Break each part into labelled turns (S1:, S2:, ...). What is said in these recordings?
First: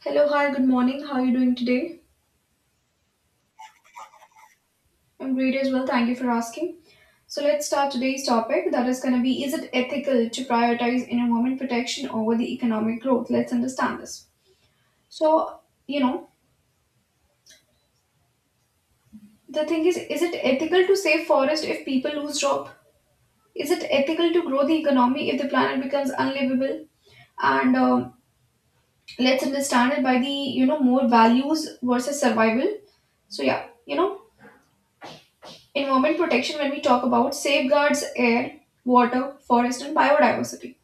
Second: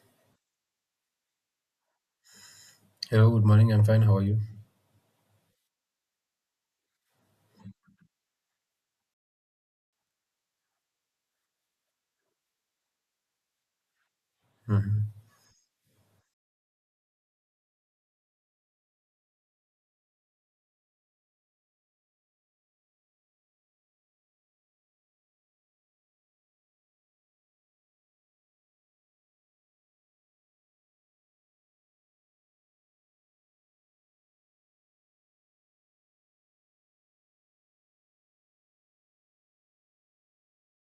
S1: Hello, hi, good morning. How are you doing today?
S2: Hello, good morning. I'm fine. How are you?
S1: I'm great as well. Thank you for asking. So let's start today's topic that is going to be is it ethical to prioritize environment protection over the economic growth? Let's understand this.
S2: hmm
S1: So, you know, the thing is it ethical to save forest if people lose job? Is it ethical to grow the economy if the planet becomes unlivable? And Let's understand it by the more values versus survival. So yeah, you know, environment protection, when we talk about safeguards air, water, forest, and biodiversity.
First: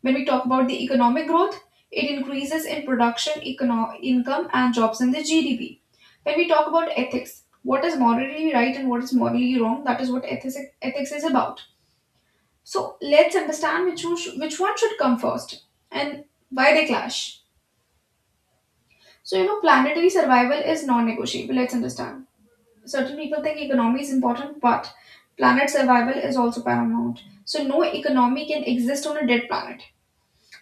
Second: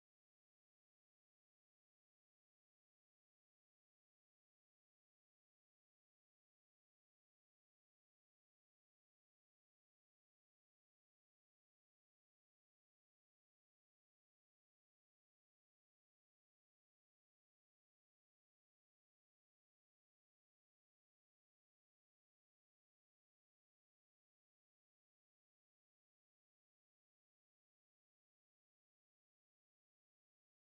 S1: When we talk about the economic growth, it increases in production, income, and jobs in the GDP. When we talk about ethics, what is morally right and what is morally wrong, that is what ethics is about. So let's understand which one should come first and why they clash. So, planetary survival is non negotiable. Let's understand. Certain people think economy is important, but planet survival is also paramount. So no economy can exist on a dead planet.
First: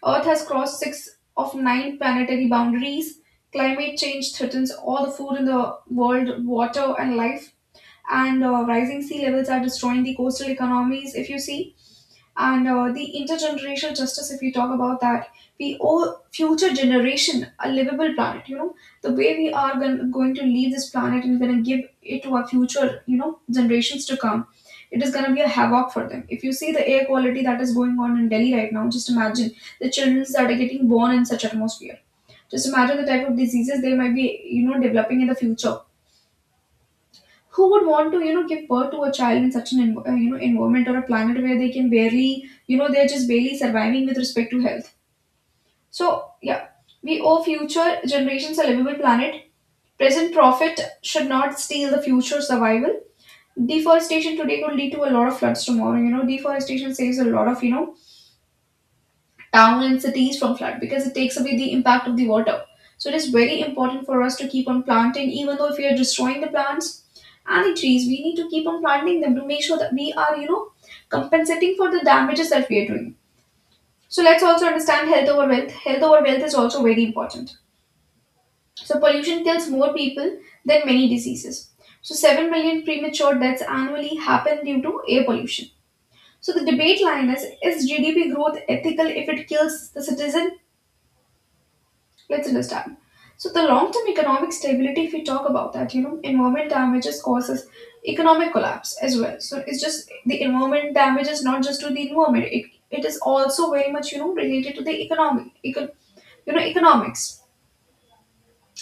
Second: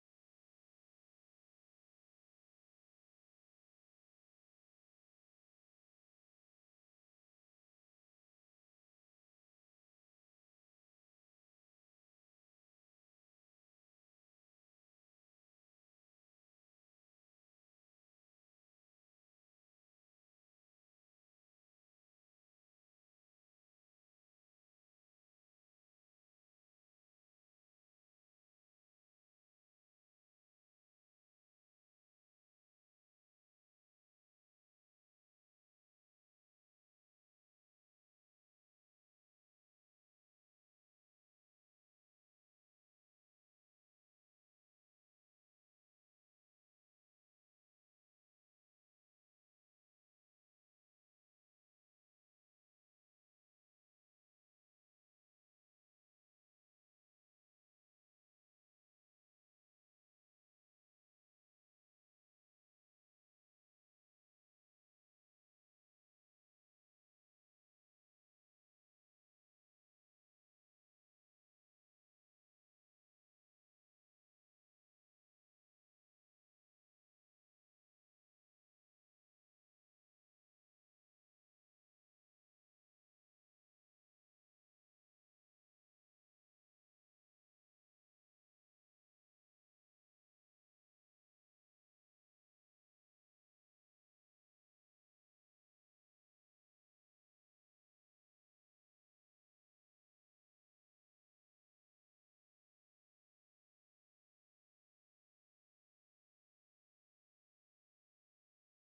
S1: Earth has crossed six of nine planetary boundaries. Climate change threatens all the food in the world, water, and life. And Rising sea levels are destroying the coastal economies, if you see. And The intergenerational justice, if we talk about that, we owe future generation a livable planet. The way we are going to leave this planet and going to give it to our future, generations to come, it is going to be a havoc for them. If you see the air quality that is going on in Delhi right now, just imagine the children that are getting born in such atmosphere. Just imagine the type of diseases they might be developing in the future. Who would want to give birth to a child in such an environment or a planet where they can barely, they're just barely surviving with respect to health? So yeah, we owe future generations a livable planet. Present profit should not steal the future survival. Deforestation today could lead to a lot of floods tomorrow. Deforestation saves a lot of town and cities from flood, because it takes away the impact of the water. So it is very important for us to keep on planting. Even though if we are destroying the plants and the trees, we need to keep on planting them to make sure that we are, you know, compensating for the damages that we are doing. So let's also understand health over wealth. Health over wealth is also very important. So pollution kills more people than many diseases. So 7 million premature deaths annually happen due to air pollution. So the debate line is GDP growth ethical if it kills the citizen? Let's understand. So the long-term economic stability, if we talk about that, you know, environment damages causes economic collapse as well. So it's just the environment damage is not just to the environment; it is also very much, you know, related to the economics.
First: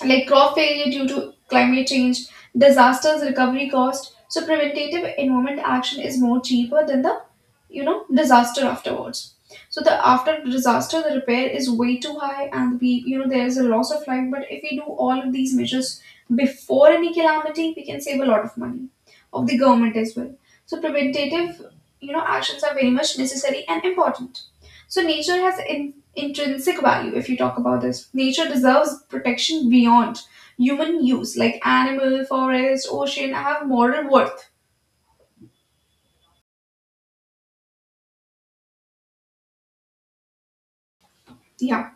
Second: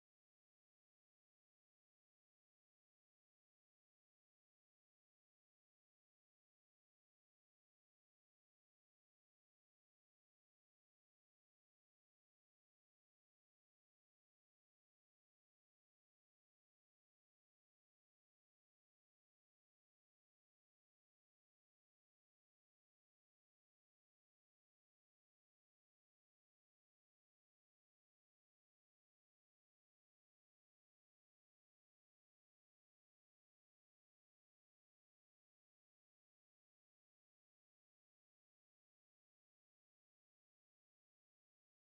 S1: Like crop failure due to climate change, disasters, recovery cost. So preventative environment action is more cheaper than the disaster afterwards. So the after disaster, the repair is way too high, and we, you know, there is a loss of life. But if we do all of these measures before any calamity, we can save a lot of money of the government as well. So preventative, actions are very much necessary and important. So nature has intrinsic value, if you talk about this. Nature deserves protection beyond human use, like animal, forest, ocean have moral worth. Yeah.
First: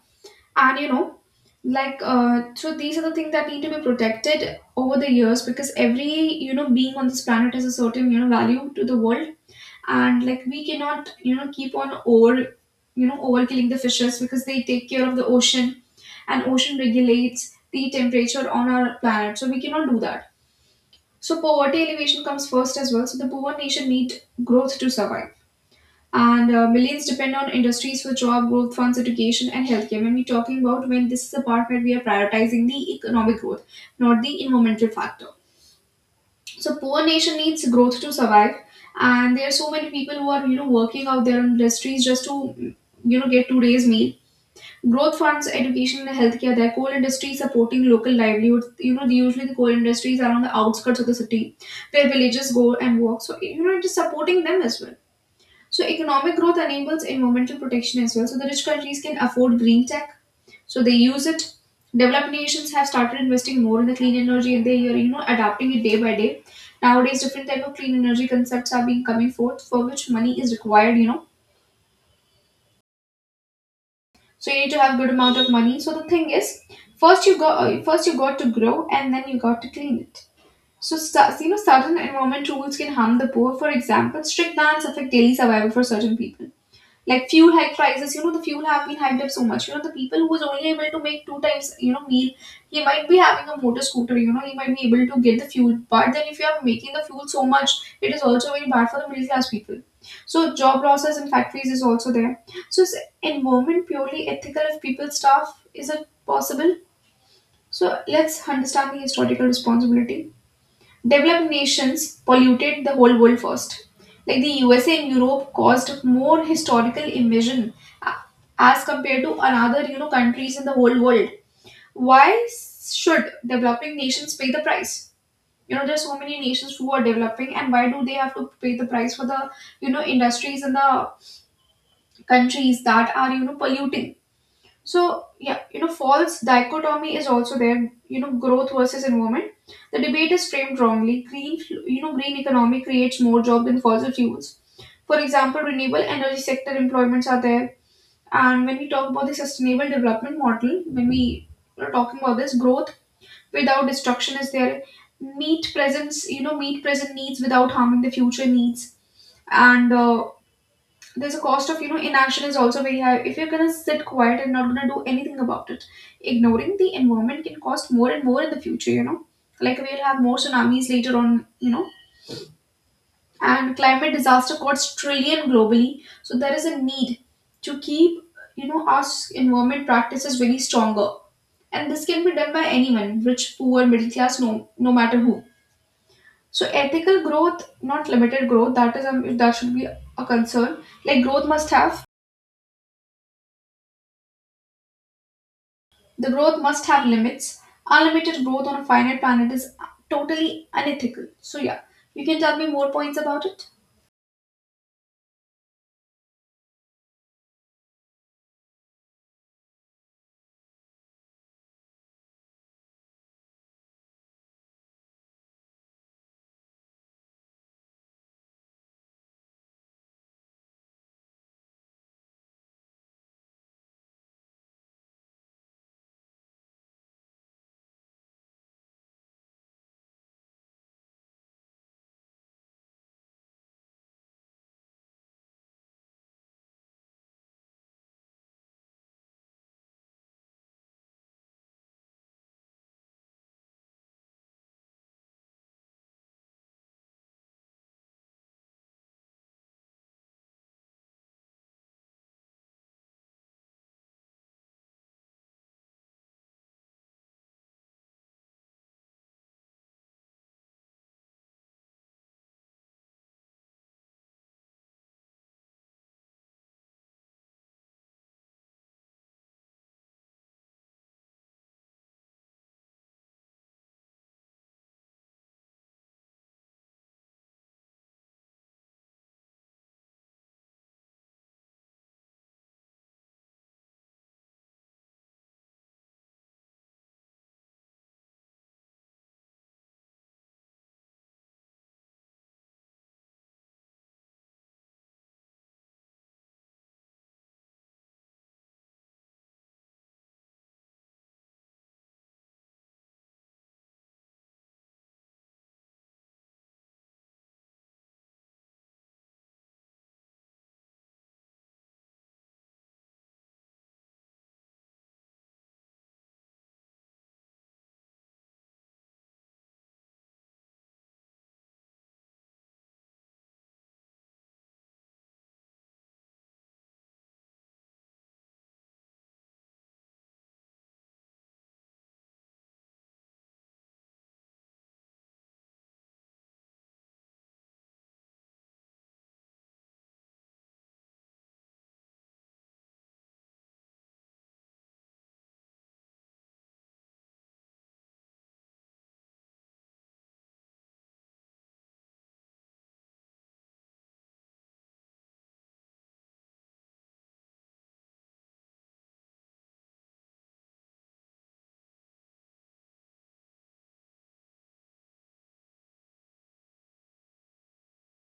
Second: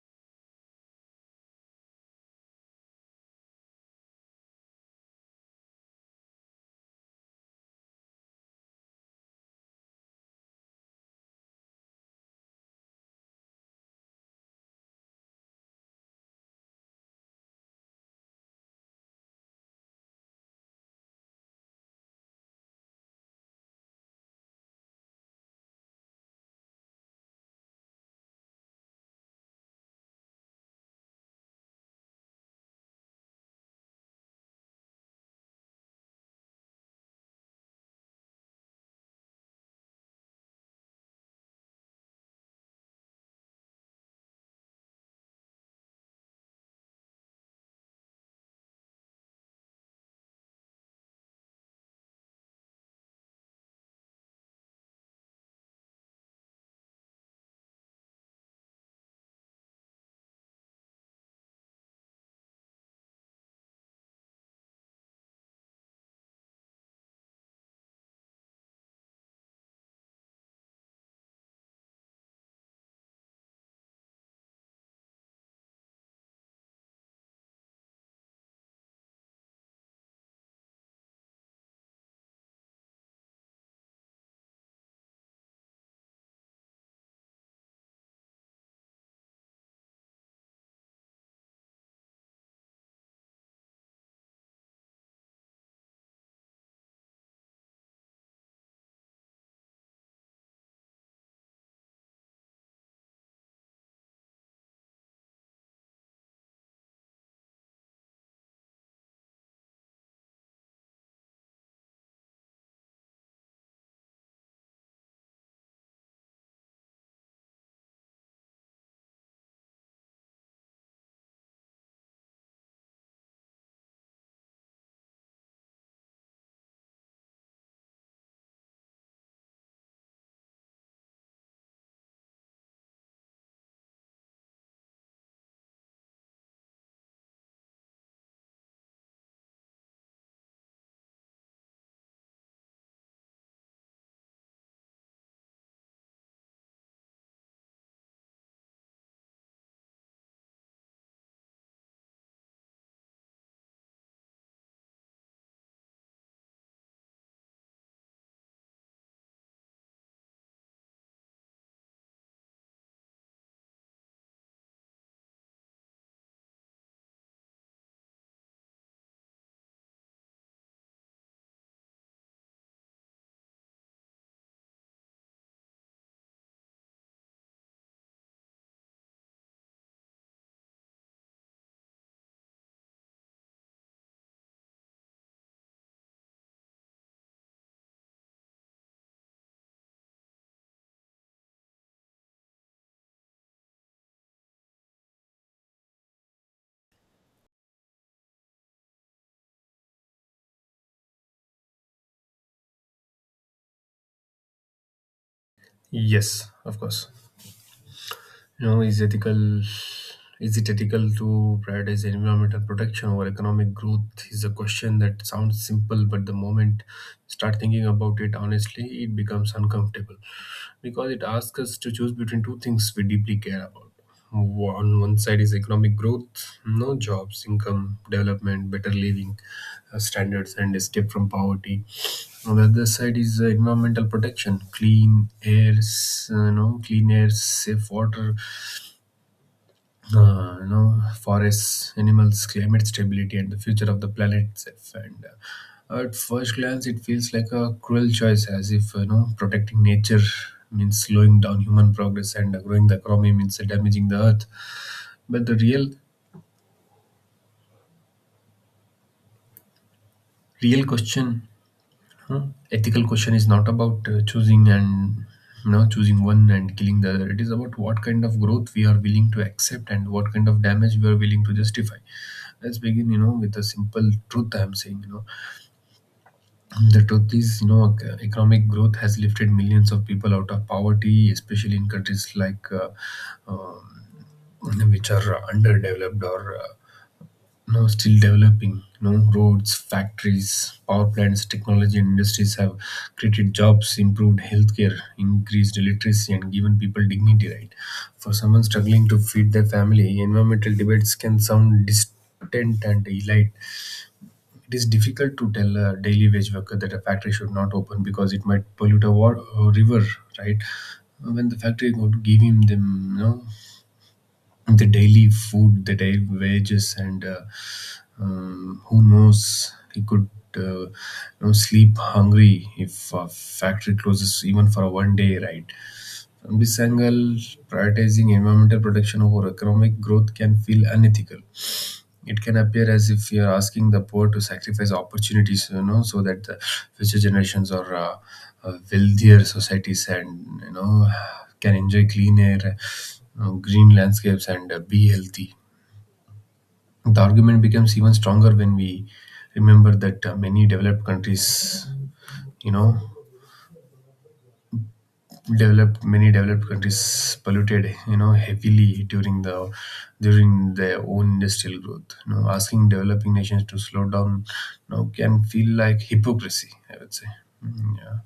S1: and you know like so These are the things that need to be protected over the years, because every, you know, being on this planet has a certain, you know, value to the world. And like we cannot, you know, keep on overkilling the fishes, because they take care of the ocean, and ocean regulates the temperature on our planet, so we cannot do that. So poverty elevation comes first as well. So the poor nation need growth to survive. And Millions depend on industries for job growth, funds, education, and healthcare. When we're talking about, when this is the part where we are prioritizing the economic growth, not the environmental factor. So poor nation needs growth to survive, and there are so many people who are, you know, working out their industries just to, get today's meal. Growth funds, education, and healthcare. Their coal industry supporting local livelihoods. You know, usually the coal industries are on the outskirts of the city, where villagers go and work. So you know, it is supporting them as well. So economic growth enables environmental protection as well. So the rich countries can afford green tech, so they use it. Developed nations have started investing more in the clean energy, and they are, you know, adapting it day by day. Nowadays, different type of clean energy concepts are being coming forth, for which money is required. You know, so you need to have good amount of money. So the thing is, first you got to grow, and then you got to clean it. So, you know, certain environment rules can harm the poor. For example, strict bans affect daily survival for certain people. Like fuel hike prices. The fuel have been hiked up so much. The people who was only able to make two times, meal, he might be having a motor scooter. He might be able to get the fuel, but then if you are making the fuel so much, it is also very bad for the middle class people. So job losses in factories is also there. So is environment purely ethical if people starve? Is it possible? So let's understand the historical responsibility. Developed nations polluted the whole world first. Like the USA and Europe caused more historical emission uh, as compared to another, you know, countries in the whole world. Why should developing nations pay the price? You know, there's so many nations who are developing, and why do they have to pay the price for the, you know, industries and the countries that are, you know, polluting? So, yeah, you know, false dichotomy is also there, you know, growth versus environment. The debate is framed wrongly. You know, green economy creates more jobs than fossil fuels. For example, renewable energy sector employments are there. And when we talk about the sustainable development model, when we are talking about this, growth without destruction is there. Meet presence, you know, Meet present needs without harming the future needs. And There's a cost of, you know, inaction is also very high if you're gonna sit quiet and not gonna do anything about it. Ignoring the environment can cost more and more in the future, you know, like we'll have more tsunamis later on, you know. And climate disaster costs trillion globally, so there is a need to keep, our environment practices very stronger. And this can be done by anyone, rich, poor, middle class, no matter who. So ethical growth, not limited growth, that is that should be a concern. Like growth must have the growth must have limits. Unlimited growth on a finite planet is totally unethical. So, yeah, you can tell me more points about it?
S2: Yes, of course. You know, is ethical is it ethical to prioritize environmental protection over economic growth is a question that sounds simple, but the moment you start thinking about it honestly, it becomes uncomfortable because it asks us to choose between two things we deeply care about. On one side is economic growth, no jobs, income, development, better living standards, and escape from poverty. On the other side is environmental protection, clean airs, clean air, safe water, forests, animals, climate stability, and the future of the planet itself. And at first glance, it feels like a cruel choice, as if, you know, protecting nature means slowing down human progress, and growing the economy means damaging the earth. But the real question. Huh? Ethical question is not about choosing one and killing the other. It is about what kind of growth we are willing to accept and what kind of damage we are willing to justify. Let's begin, you know, with a simple truth. I am saying, you know, the truth is, you know, economic growth has lifted millions of people out of poverty, especially in countries like. Um, which are underdeveloped or no, still developing. No roads, factories, power plants, technology, and industries have created jobs, improved healthcare, increased literacy, and given people dignity. Right? For someone struggling to feed their family, environmental debates can sound distant and elite. It is difficult to tell a daily wage worker that a factory should not open because it might pollute a, a river. Right? When the factory would give him them, you know, the daily food, the daily wages, and who knows? He could you know, sleep hungry if a factory closes even for one day, right? From this angle, prioritizing environmental protection over economic growth can feel unethical. It can appear as if you're asking the poor to sacrifice opportunities, you know, so that the future generations or wealthier societies, and you know, can enjoy clean air, green landscapes, and be healthy. The argument becomes even stronger when we remember that many developed countries, you know, developed many developed countries polluted, you know, heavily during the during their own industrial growth. You know, asking developing nations to slow down, you know, can feel like hypocrisy, I would say. Mm, yeah.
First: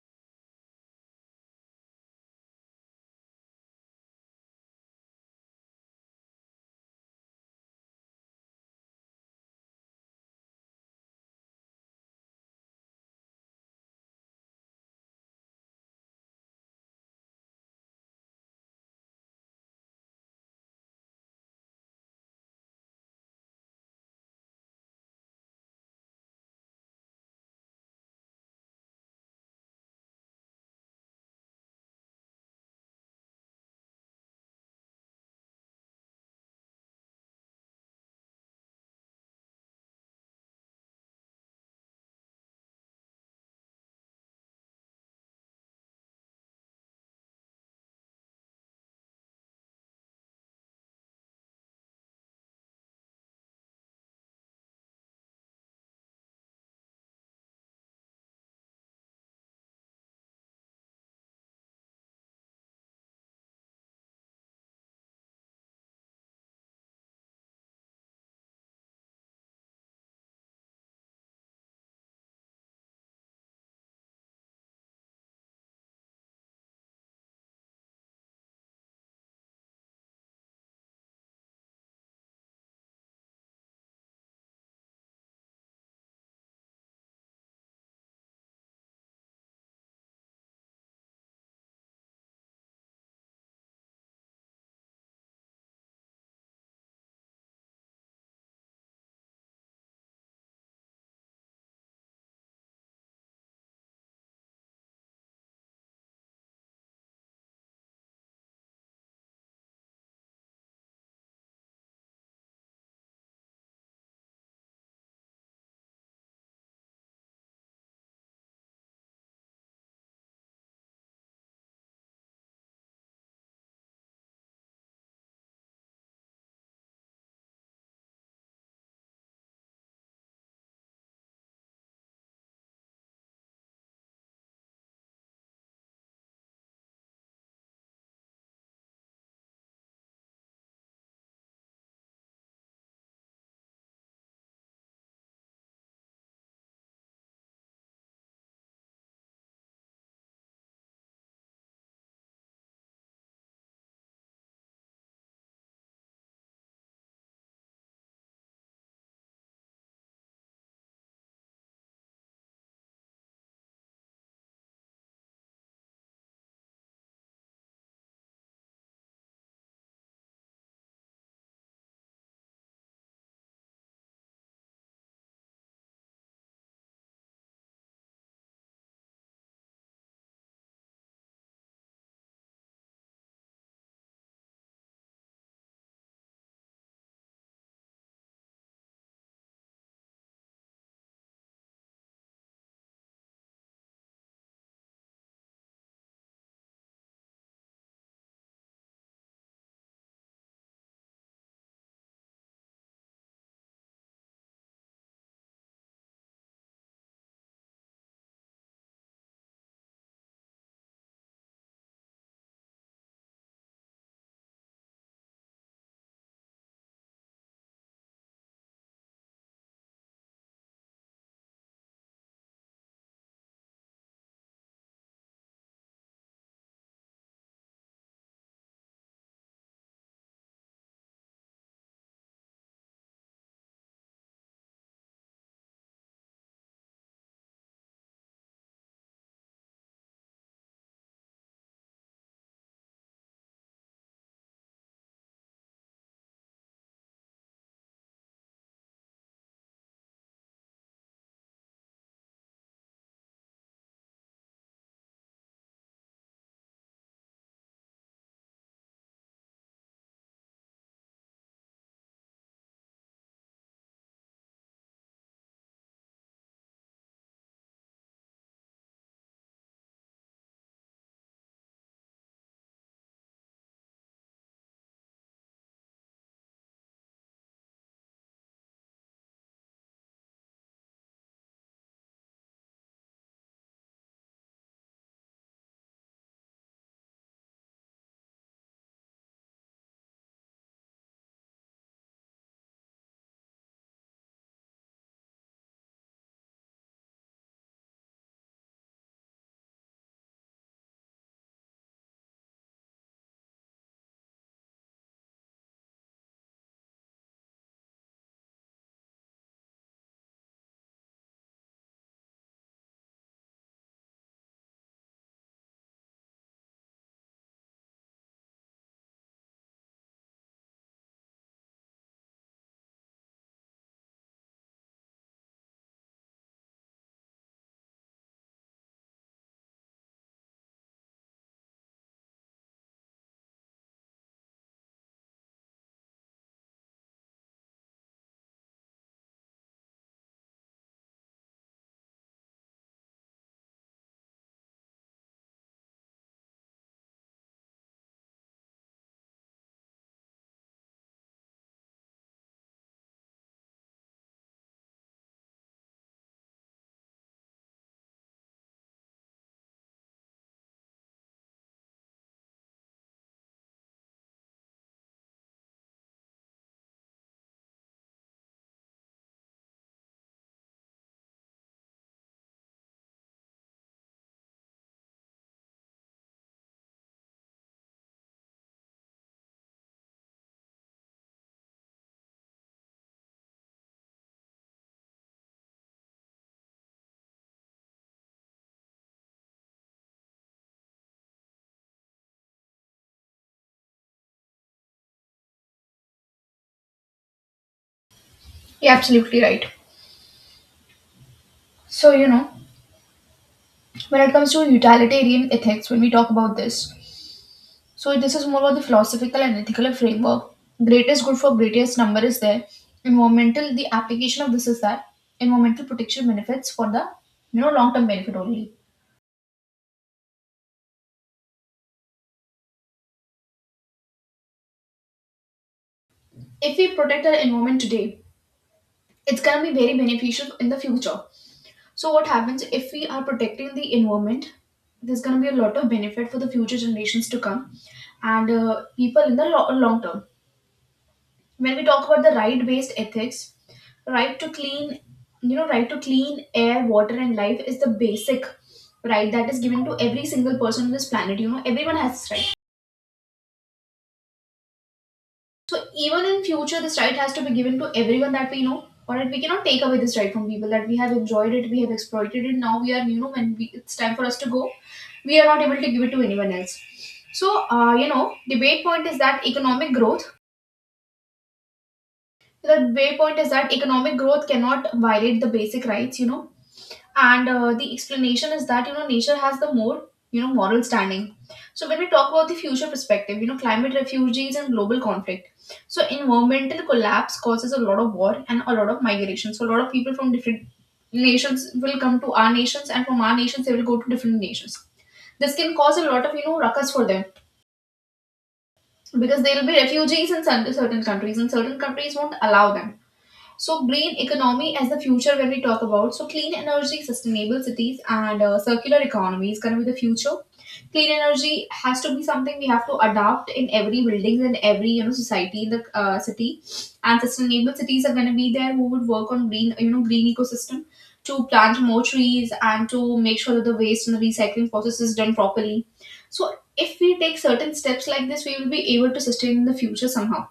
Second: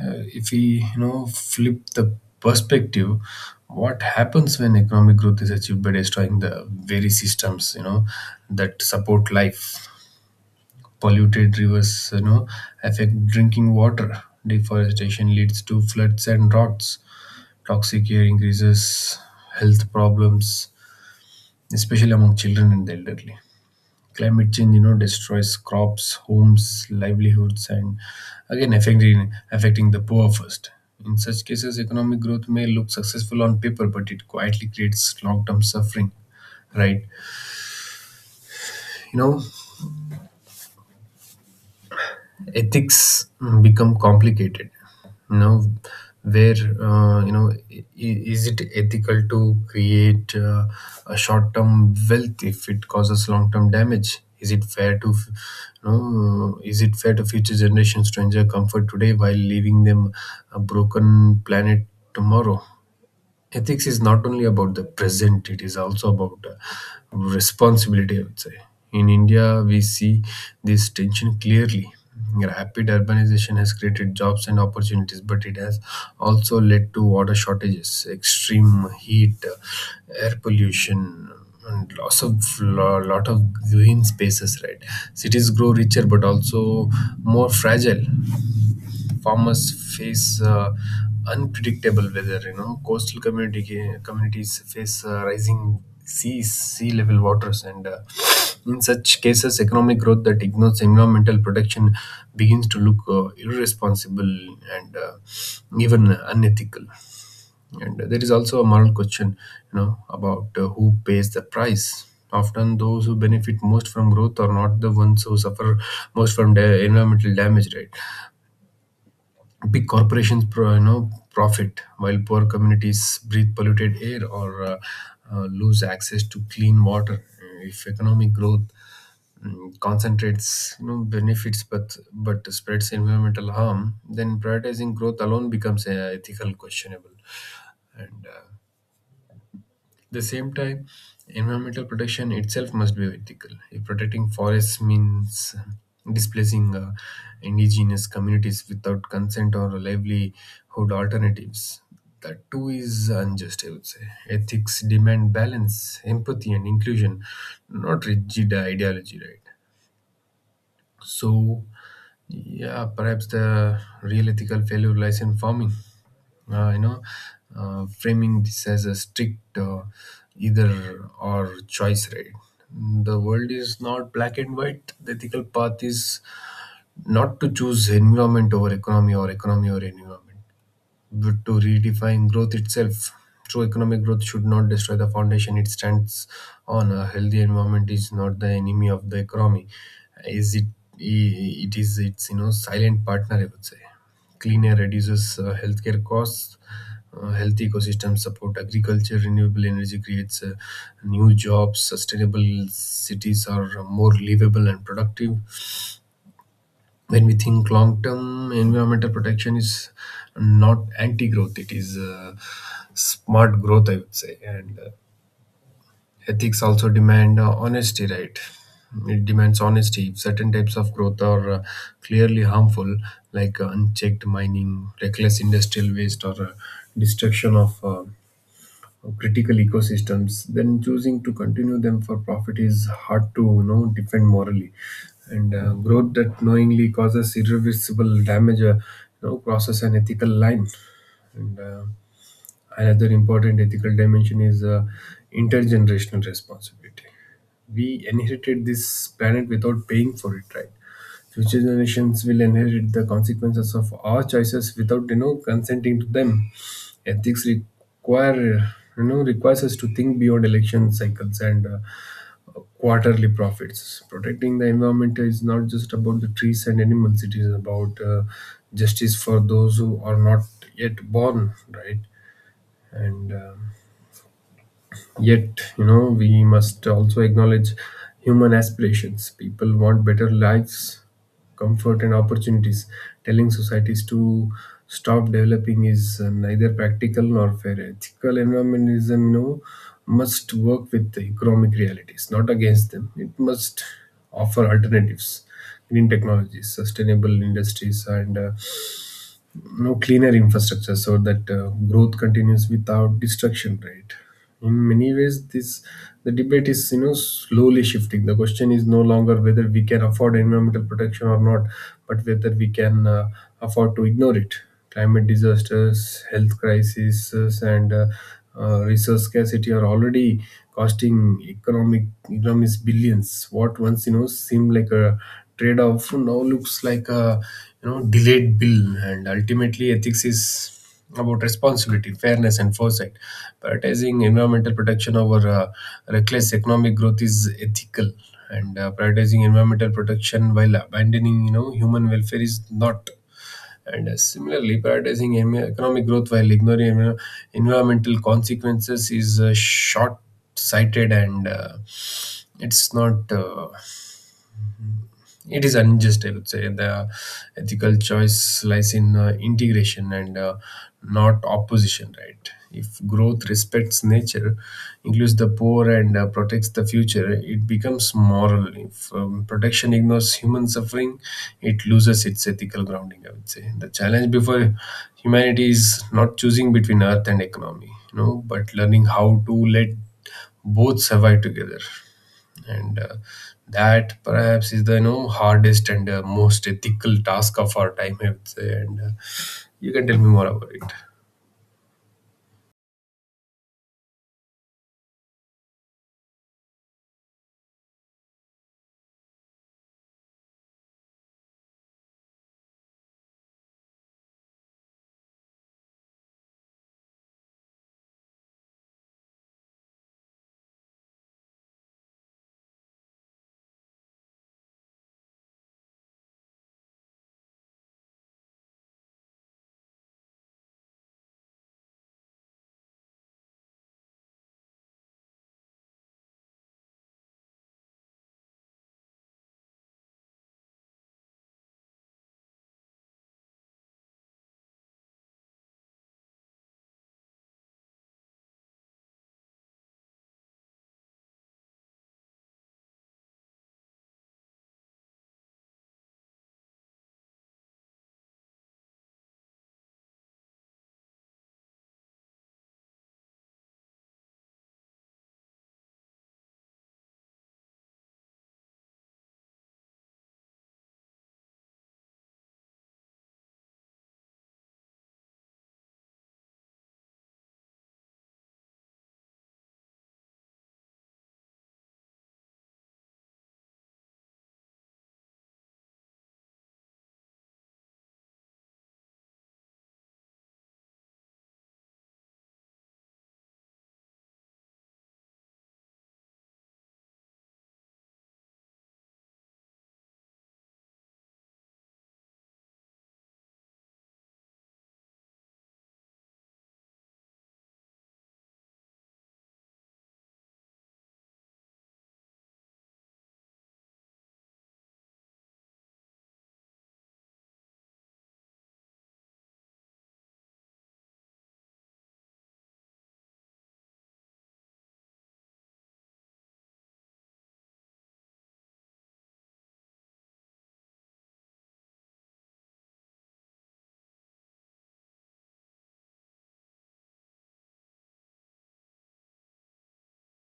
S2: Uh, if we, you know, flip the perspective, what happens when economic growth is achieved by destroying the very systems, you know, that support life? Polluted rivers, you know, affect drinking water. Deforestation leads to floods and droughts. Toxic air increases health problems, especially among children and the elderly. Climate change, you know, destroys crops, homes, livelihoods, and again affecting the poor first. In such cases, economic growth may look successful on paper, but it quietly creates long-term suffering, right? You know, ethics become complicated, you know, where is it ethical to create a short term wealth if it causes long term damage? Is it fair to is it fair to future generations to enjoy comfort today while leaving them a broken planet tomorrow? Ethics is not only about the present; it is also about responsibility, I would say. In India, we see this tension clearly. Rapid urbanization has created jobs and opportunities, but it has also led to water shortages, extreme heat, air pollution, and loss of lot of green spaces, right? Cities grow richer but also more fragile. Farmers face unpredictable weather. You know, coastal community communities face rising seas, sea level waters, and in such cases, economic growth that ignores environmental protection begins to look irresponsible and even unethical. And there is also a moral question, you know, about who pays the price. Often, those who benefit most from growth are not the ones who suffer most from environmental damage, right? Big corporations you know, profit while poor communities breathe polluted air or lose access to clean water. If economic growth concentrates, you know, benefits but spreads environmental harm, then prioritizing growth alone becomes ethical questionable. And the same time, environmental protection itself must be ethical. If protecting forests means displacing indigenous communities without consent or livelihood alternatives, that too is unjust, I would say. Ethics demand balance, empathy, and inclusion, not rigid ideology, right? So, yeah, perhaps the real ethical failure lies in farming, uh, you know framing this as a strict either or choice, right? The world is not black and white. The ethical path is not to choose environment over economy or economy or environment, but to redefine growth itself. True economic growth should not destroy the foundation it stands on. A healthy environment is not the enemy of the economy. Is it? It is its, you know, silent partner, I would say. Clean air reduces healthcare costs. Healthy ecosystems support agriculture. Renewable energy creates new jobs. Sustainable cities are more livable and productive. When we think long term, environmental protection is not anti growth; it is smart growth, I would say. And ethics also demand honesty, right? It demands honesty. If certain types of growth are clearly harmful, like unchecked mining, reckless industrial waste, or destruction of critical ecosystems, then choosing to continue them for profit is hard to, you know, defend morally. And growth that knowingly causes irreversible damage, you know, crosses an ethical line. And another important ethical dimension is intergenerational responsibility. We inherited this planet without paying for it, right? Future generations will inherit the consequences of our choices without, you know, consenting to them. Ethics requires us to think beyond election cycles and quarterly profits. Protecting the environment is not just about the trees and animals; it is about justice for those who are not yet born, right? and Yet, you know, we must also acknowledge human aspirations. People want better lives, comfort, and opportunities. Telling societies to stop developing is neither practical nor fair. Ethical environmentalism, you know, must work with the economic realities, not against them. It must offer alternatives, green technologies, sustainable industries, and no cleaner infrastructure so that growth continues without destruction, right? In many ways, this the debate is, you know, slowly shifting. The question is no longer whether we can afford environmental protection or not, but whether we can afford to ignore it. Climate disasters, health crises, and resource scarcity are already costing economic economies billions. What once, you know, seemed like a trade-off now looks like a, you know, delayed bill. And ultimately, ethics is about responsibility, fairness, and foresight. Prioritizing environmental protection over reckless economic growth is ethical, and prioritizing environmental protection while abandoning, you know, human welfare is not. And similarly, prioritizing economic growth while ignoring environmental consequences is short sighted and it's not. It is unjust, I would say. The ethical choice lies in integration and not opposition, right? If growth respects nature, includes the poor, and protects the future, it becomes moral. If protection ignores human suffering, it loses its ethical grounding, I would say. The challenge before humanity is not choosing between earth and economy, you know, but learning how to let both survive together, and that perhaps is the, you know, hardest and most ethical task of our time, I would say. And you can tell me more about it.
S1: You're absolutely right. So, you know, when it comes to utilitarian ethics, when we talk about this, so this is more about the philosophical and ethical framework. Greatest good for greatest number is there. Environmental, the application of this is that environmental protection benefits for the, you know, long term benefit only. If we protect our environment today, it's going to be very beneficial in the future. So what happens if we are protecting the environment, there's going to be a lot of benefit for the future generations to come, and people in the long term. When we talk about the right based ethics, right to clean, right to clean air, water, and life is the basic right that is given to every single person on this planet. You know, everyone has this right. So even in future, this right has to be given to everyone that we know, or that we cannot take away this right from people that we have enjoyed it, we have exploited it. Now we are, you know, when we, it's time for us to go, we are not able to give it to anyone else. Debate point is that economic growth so the way point is that economic growth cannot violate the basic rights. And the explanation is that nature has the more you know moral standing. So when we talk about the future perspective, climate refugees and global conflict. So environmental collapse causes a lot of war and a lot of migration. So a lot of people from different nations will come to our nations, and from our nations they will go to different nations. This can cause a lot of ruckus for them, because they will be refugees in certain countries, and certain countries won't allow them. So, green economy as the future when we talk about. So, clean energy, sustainable cities, and circular economy is going to be the future. Clean energy has to be something we have to adopt in every building and every society in the city. And sustainable cities are going to be there who would work on green you know green ecosystem, to plant more trees and to make sure that the waste and the recycling process is done properly. So, if we take certain steps like this, we will be able to sustain in the future somehow.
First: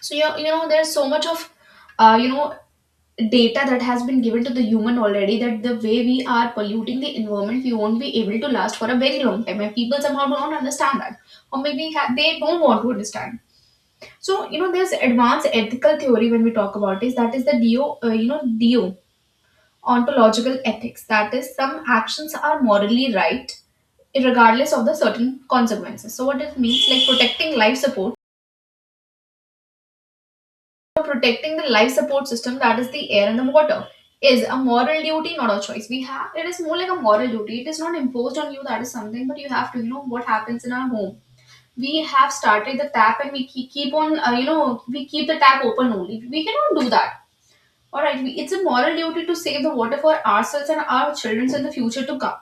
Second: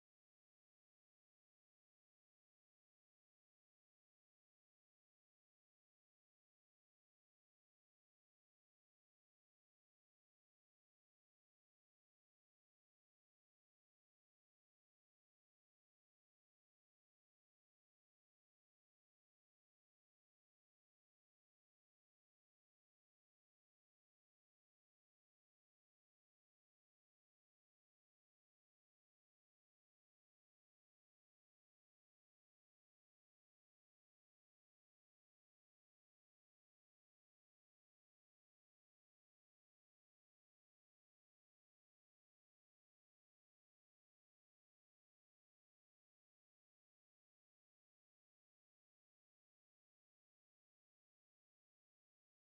S1: So, yeah, there's so much of uh, you know data that has been given to the human already, that the way we are polluting the environment, we won't be able to last for a very long time, and people somehow don't understand that, or maybe they don't want to understand. So there's advanced ethical theory when we talk about this, that is the do you know do ontological ethics, that is some actions are morally right regardless of the certain consequences. So what it means, like protecting the life support system, that is the air and the water, is a moral duty, not a choice we have. It is more like a moral duty, it is not imposed on you, that is something, but you have to what happens in our home, we have started the tap, and we keep on we keep the tap open only, we cannot do that. All right, we, it's a moral duty to save the water for ourselves and our children in the future to come.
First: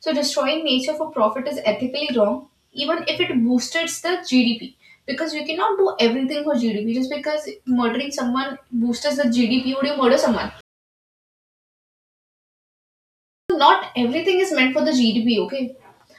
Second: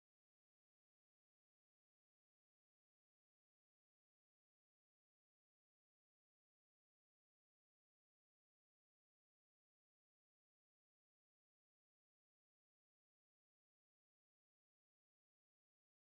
S1: So destroying nature for profit is ethically wrong, even if it boosted the GDP. Because you cannot do everything for GDP. Just because murdering someone boosts the GDP, would you murder someone? So, not everything is meant for the GDP, okay?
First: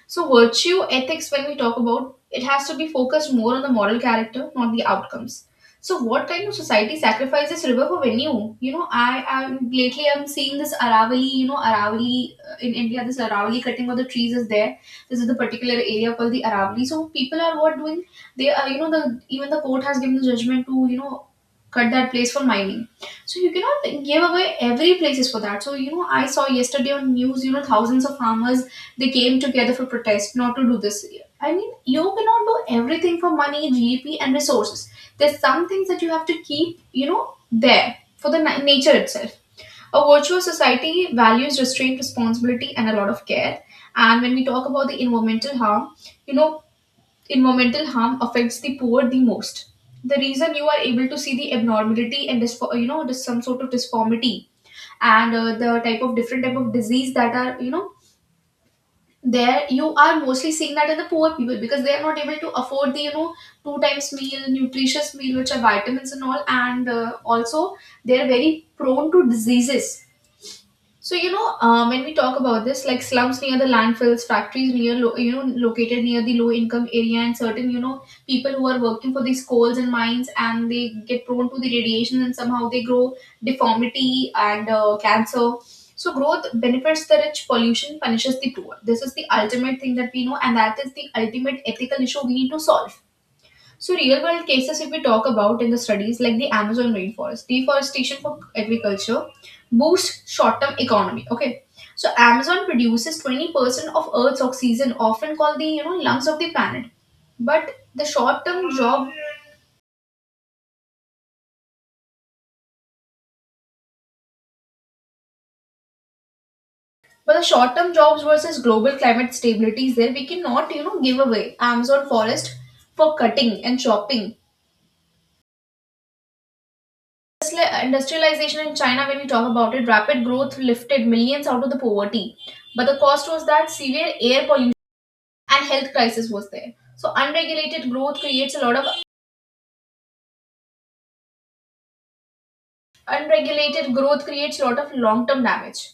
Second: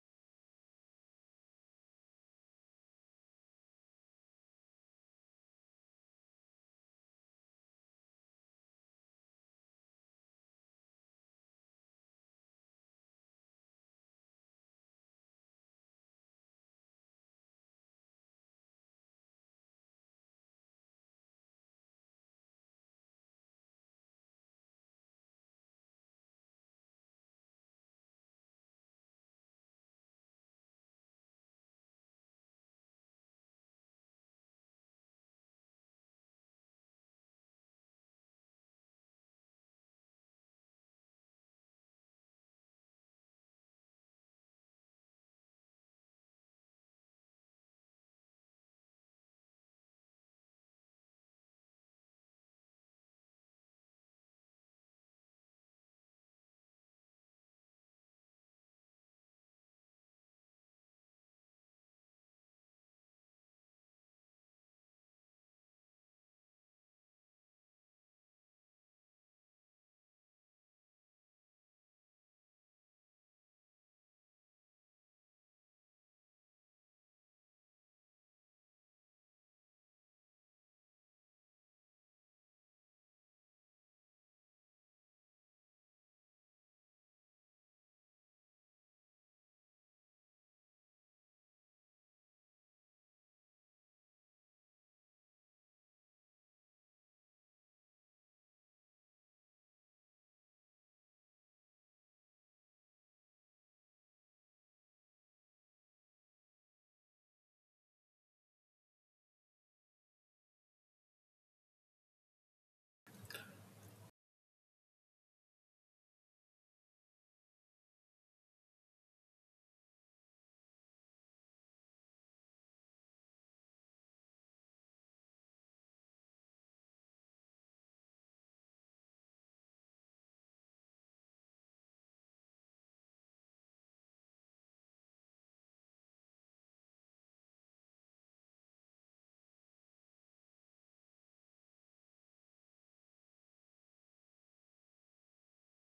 S1: So, virtue ethics, when we talk about it, has to be focused more on the moral character, not the outcomes. So, what kind of society sacrifices river for venue? You know, I am lately I'm seeing this Aravali. You know, Aravali in India, this Aravali cutting of the trees is there. This is the particular area called the Aravali. So, people are what doing? They are you know the even the court has given the judgment to cut that place for mining. So you cannot give away every places for that. So I saw yesterday on news, thousands of farmers, they came together for protest not to do this. I mean, you cannot do everything for money, GDP, and resources. There's some things that you have to keep, there for the nature itself. A virtuous society values restraint, responsibility, and a lot of care. And when we talk about the environmental harm, you know, environmental harm affects the poor the most. The reason you are able to see the abnormality and some sort of disformity, and the type of different type of disease that are there, you are mostly seeing that in the poor people, because they are not able to afford the two times meal, nutritious meal which are vitamins and all, and also they are very prone to diseases. So when we talk about this, like slums near the landfills, factories near located near the low income area, and certain people who are working for these coals and mines, and they get prone to the radiation, and somehow they grow deformity and cancer. So growth benefits the rich, pollution punishes the poor. This is the ultimate thing that we know, and that is the ultimate ethical issue we need to solve. So, real world cases, if we talk about in the studies like the Amazon rainforest, deforestation for agriculture boosts short term economy. Okay. So, Amazon produces 20% of Earth's oxygen, often called the lungs of the planet. But the short term job, but the short term jobs versus global climate stability is there. We cannot give away Amazon forest for cutting and chopping. Industrialization in China, when we talk about it, rapid growth lifted millions out of the poverty. But the cost was that severe air pollution and health crisis was there. Unregulated growth creates a lot of long-term damage.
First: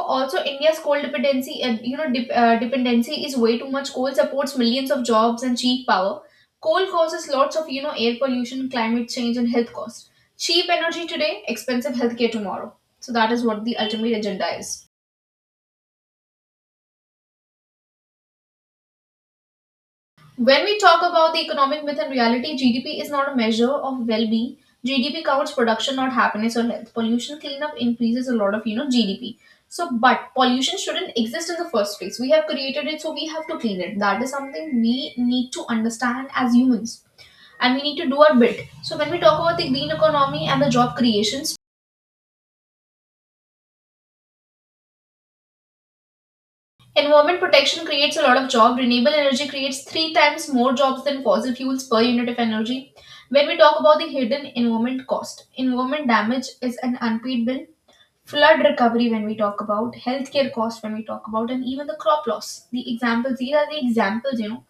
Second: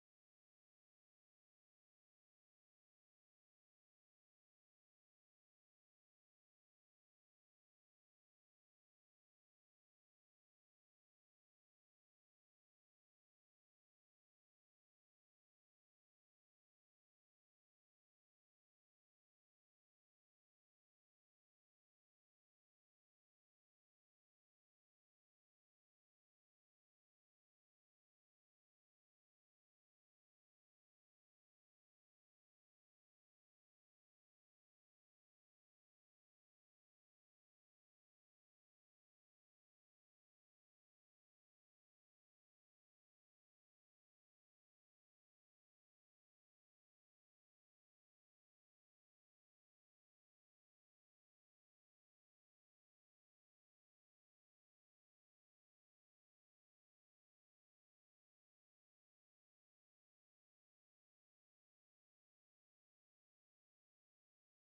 S1: Also, India's coal dependency, dependency is way too much. Coal supports millions of jobs and cheap power. Coal causes lots of, air pollution, climate change, and health costs. Cheap energy today, expensive healthcare tomorrow. So that is what the ultimate agenda is. When we talk about the economic myth and reality, GDP is not a measure of well-being. GDP counts production, not happiness or health. Pollution cleanup increases a lot of GDP. So, but pollution shouldn't exist in the first place. We have created it, so we have to clean it. That is something we need to understand as humans, and we need to do our bit. So, when we talk about the green economy and the job creation, environment protection creates a lot of job. Renewable energy creates 3 times more jobs than fossil fuels per unit of energy. When we talk about the hidden environment cost, environment damage is an unpaid bill. Flood recovery when we talk about, healthcare cost when we talk about, and even the crop loss. These are the examples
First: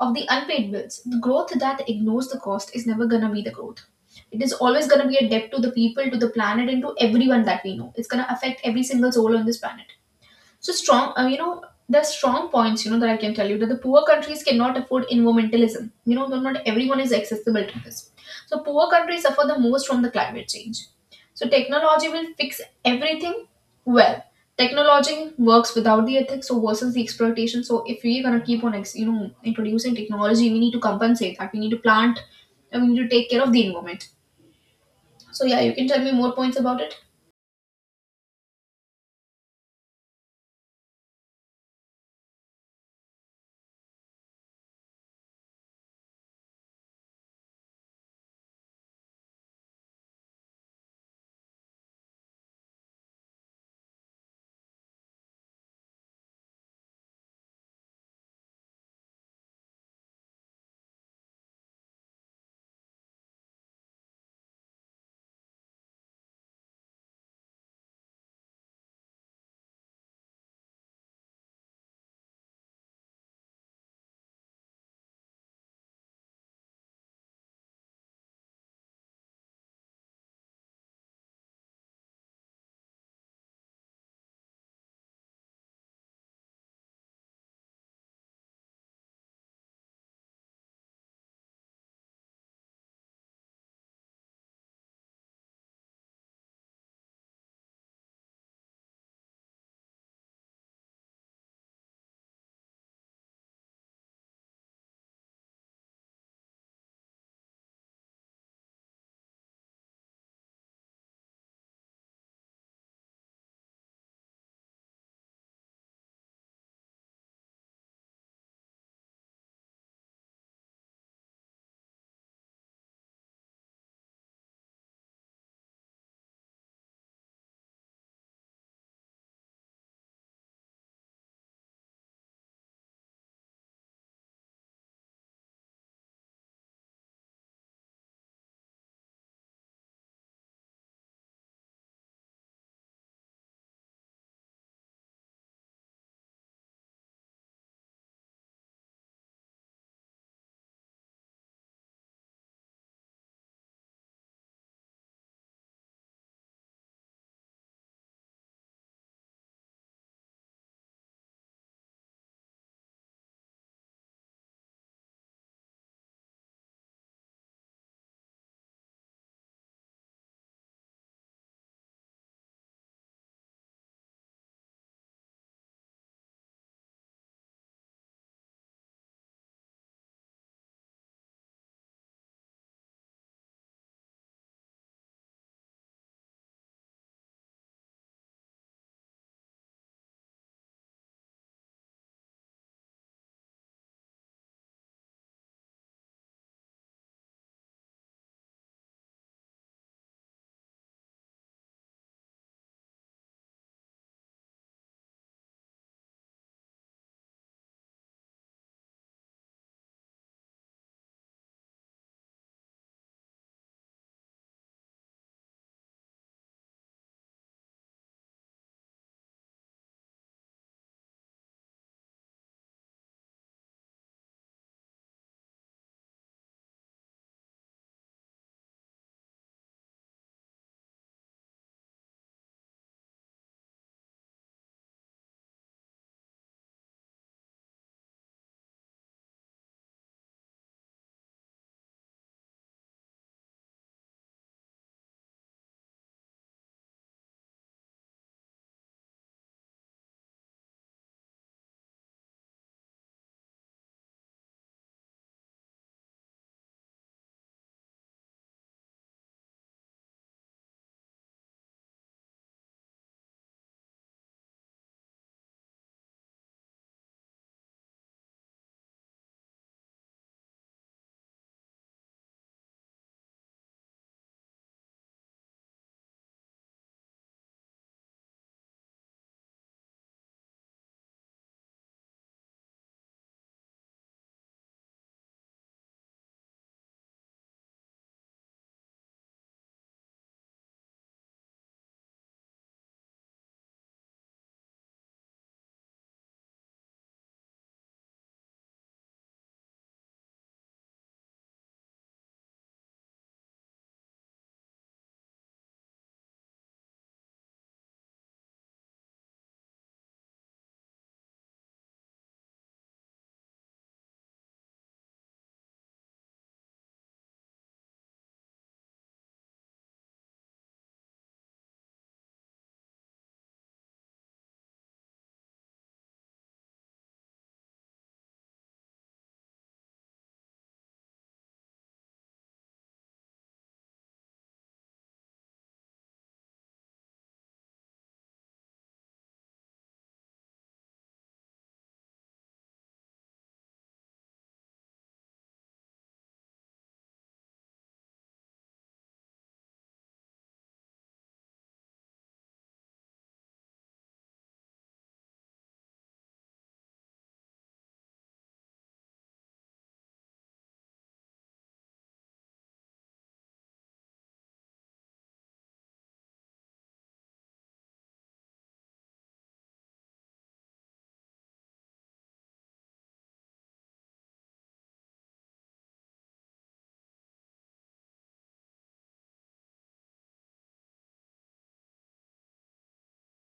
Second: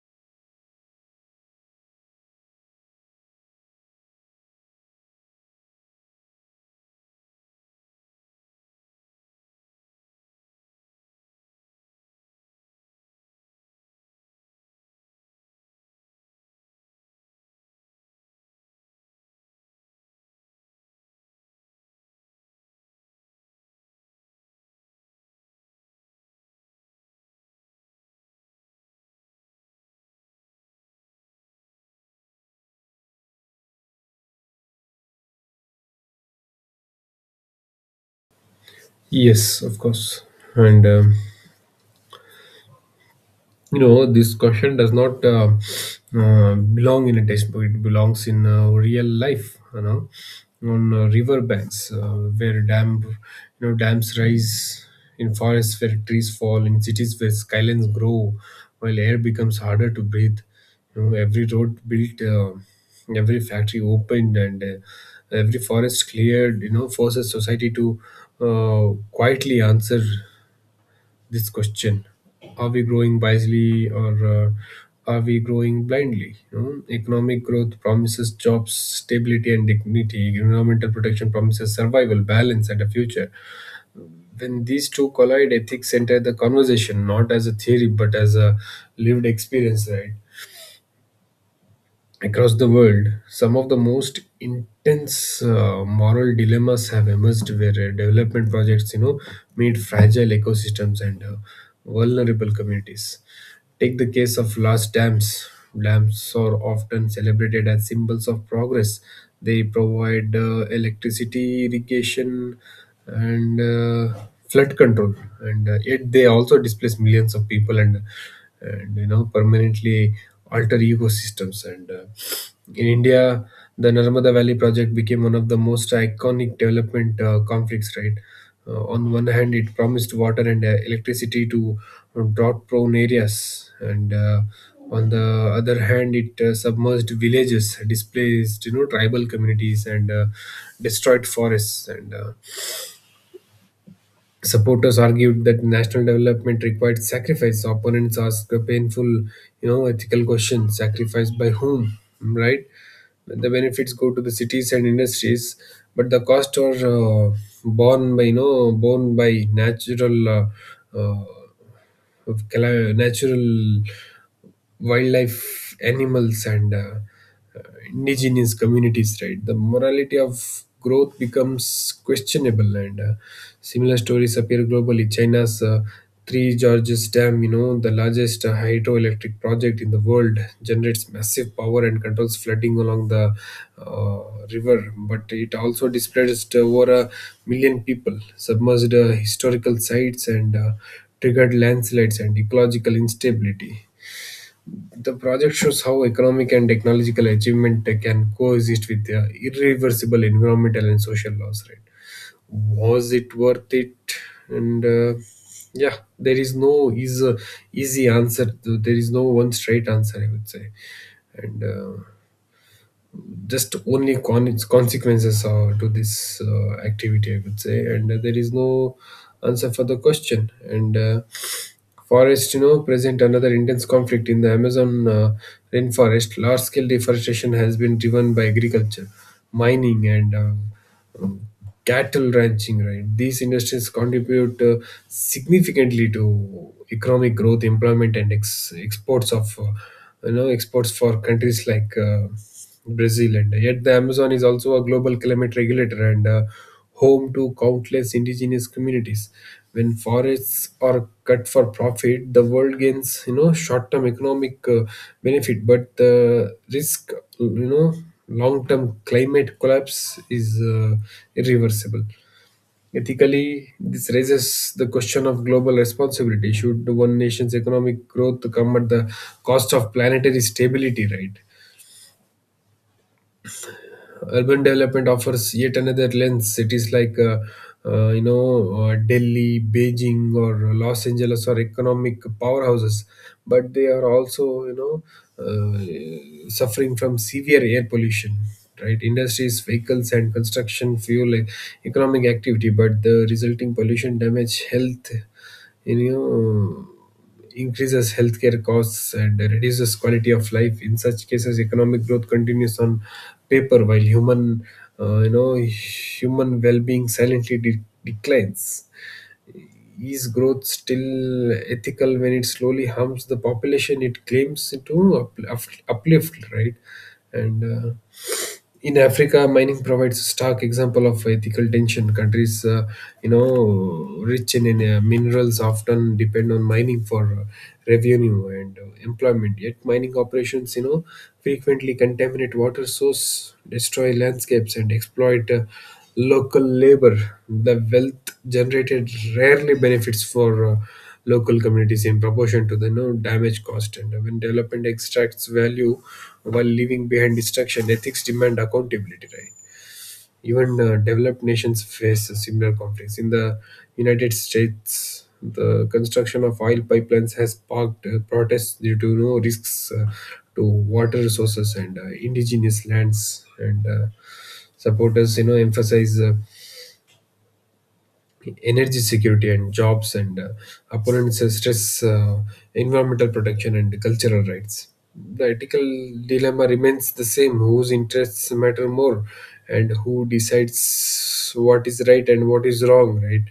S1: of the unpaid bills. The growth that ignores the cost is never gonna be the growth. It is always gonna be a debt to the people, to the planet, and to everyone that we know. It's gonna affect every single soul on this planet. So strong, there's strong points, that I can tell you, that the poor countries cannot afford environmentalism. You know, though not everyone is accessible to this. So poor countries suffer the most from the climate change. So technology will fix everything. Well, technology works without the ethics, so versus the exploitation. So if we're gonna keep on, introducing technology, we need to compensate that. We need to plant, and we need to take care of the environment. So yeah, you can tell me more points about it.
S2: Yes, of course. And You know, this question does not belong in a textbook; it belongs in real life, you know, on river banks, where dams rise, in forests where trees fall, in cities where skylines grow while air becomes harder to breathe. You know, every road built, every factory opened, and every forest cleared, you know, forces society to quietly answer this question. Are we growing wisely, or are we growing blindly? You know, economic growth promises jobs, stability, and dignity. Environmental protection promises survival, balance, and a future. When these two collide, ethics enter the conversation not as a theory but as a lived experience, right? Across the world, some of the most intense moral dilemmas have emerged where development projects, you know, meet fragile ecosystems and vulnerable communities. Take the case of large dams. Dams are often celebrated as symbols of progress. They provide electricity, irrigation, and flood control, and yet they also displace millions of people and you know, permanently alter ecosystems. And In India, the Narmada Valley project became one of the most iconic development conflicts, right? On one hand, it promised water and electricity to drought prone areas, and on the other hand, it submerged villages, displaced tribal communities, and destroyed forests. And Supporters argued that national development required sacrifice. Opponents asked a painful, ethical question: sacrifice by whom? Right? The benefits go to the cities and industries, but the cost are uh, borne by borne by natural uh, natural wildlife animals and uh, indigenous communities, right? The morality of growth becomes questionable, and similar stories appear globally. China's Three Gorges dam, the largest hydroelectric project in the world, generates massive power and controls flooding along the uh, river, but it also displaced over a million people, submerged historical sites, and triggered landslides and ecological instability. The project shows how economic and technological achievement can coexist with irreversible environmental and social loss. Right? Was it worth it? And yeah, there is no easy answer. There is no one straight answer, I would say, and. Just only consequences to this activity, I could say, and there is no answer for the question. And forests, you know, present another intense conflict in the Amazon rainforest. Large-scale deforestation has been driven by agriculture, mining, and um, cattle ranching. Right, these industries contribute significantly to economic growth, employment, and exports of, exports for countries like Brazil, and yet the Amazon is also a global climate regulator and home to countless indigenous communities. When forests are cut for profit, the world gains short-term economic benefit, but the risk you know long-term climate collapse is irreversible. Ethically, this raises the question of global responsibility. Should one nation's economic growth come at the cost of planetary stability, right? Urban development offers yet another lens. Cities like Delhi, Beijing, or Los Angeles are economic powerhouses, but they are also suffering from severe air pollution. Right, industries, vehicles, and construction fuel economic activity, but the resulting pollution damage health. You know Increases healthcare costs and reduces quality of life. In such cases, economic growth continues on paper while human well-being silently declines. Is growth still ethical when it slowly harms the population it claims to uplift, right? And in Africa, mining provides a stark example of ethical tension. Countries, rich in minerals often depend on mining for revenue and employment. Yet, mining operations, you know, frequently contaminate water source, destroy landscapes, and exploit local labor. The wealth generated rarely benefits for local communities in proportion to the damage caused. And when development extracts value while leaving behind destruction, ethics demand accountability, right? Even developed nations face similar conflicts. In the United States, the construction of oil pipelines has sparked protests due to no risks to water resources and indigenous lands, and supporters emphasize energy security and jobs, and opponents stress environmental protection and cultural rights. The ethical dilemma remains the same: whose interests matter more and who decides what is right and what is wrong, right?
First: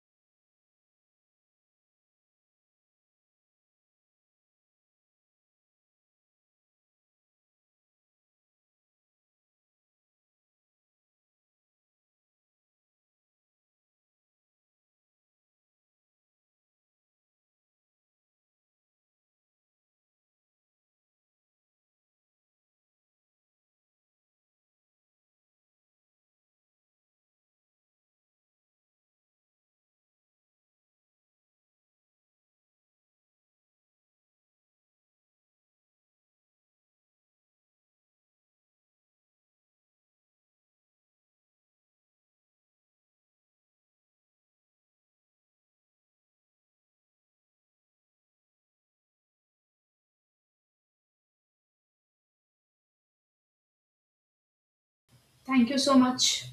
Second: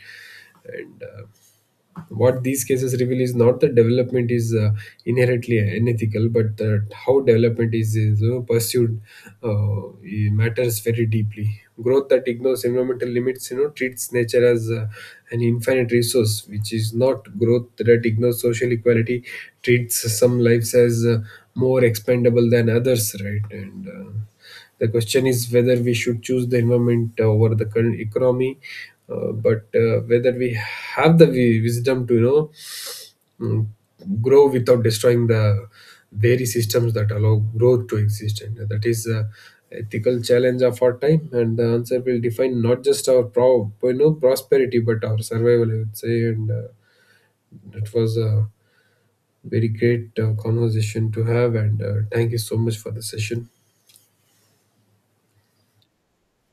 S2: and. What these cases reveal is not that development is inherently unethical, but that how development is pursued, it matters very deeply. Growth that ignores environmental limits, you know, treats nature as an infinite resource, which is not. Growth that ignores social equality treats some lives as more expendable than others, right? And the question is whether we should choose the environment over the current economy, but whether we have the wisdom to mm, grow without destroying the very systems that allow growth to exist. And that is the ethical challenge of our time. And the answer will define not just our prosperity, but our survival, I would say. And it was a very great conversation to have. And thank you so much for the session.
S1: Thank you so much.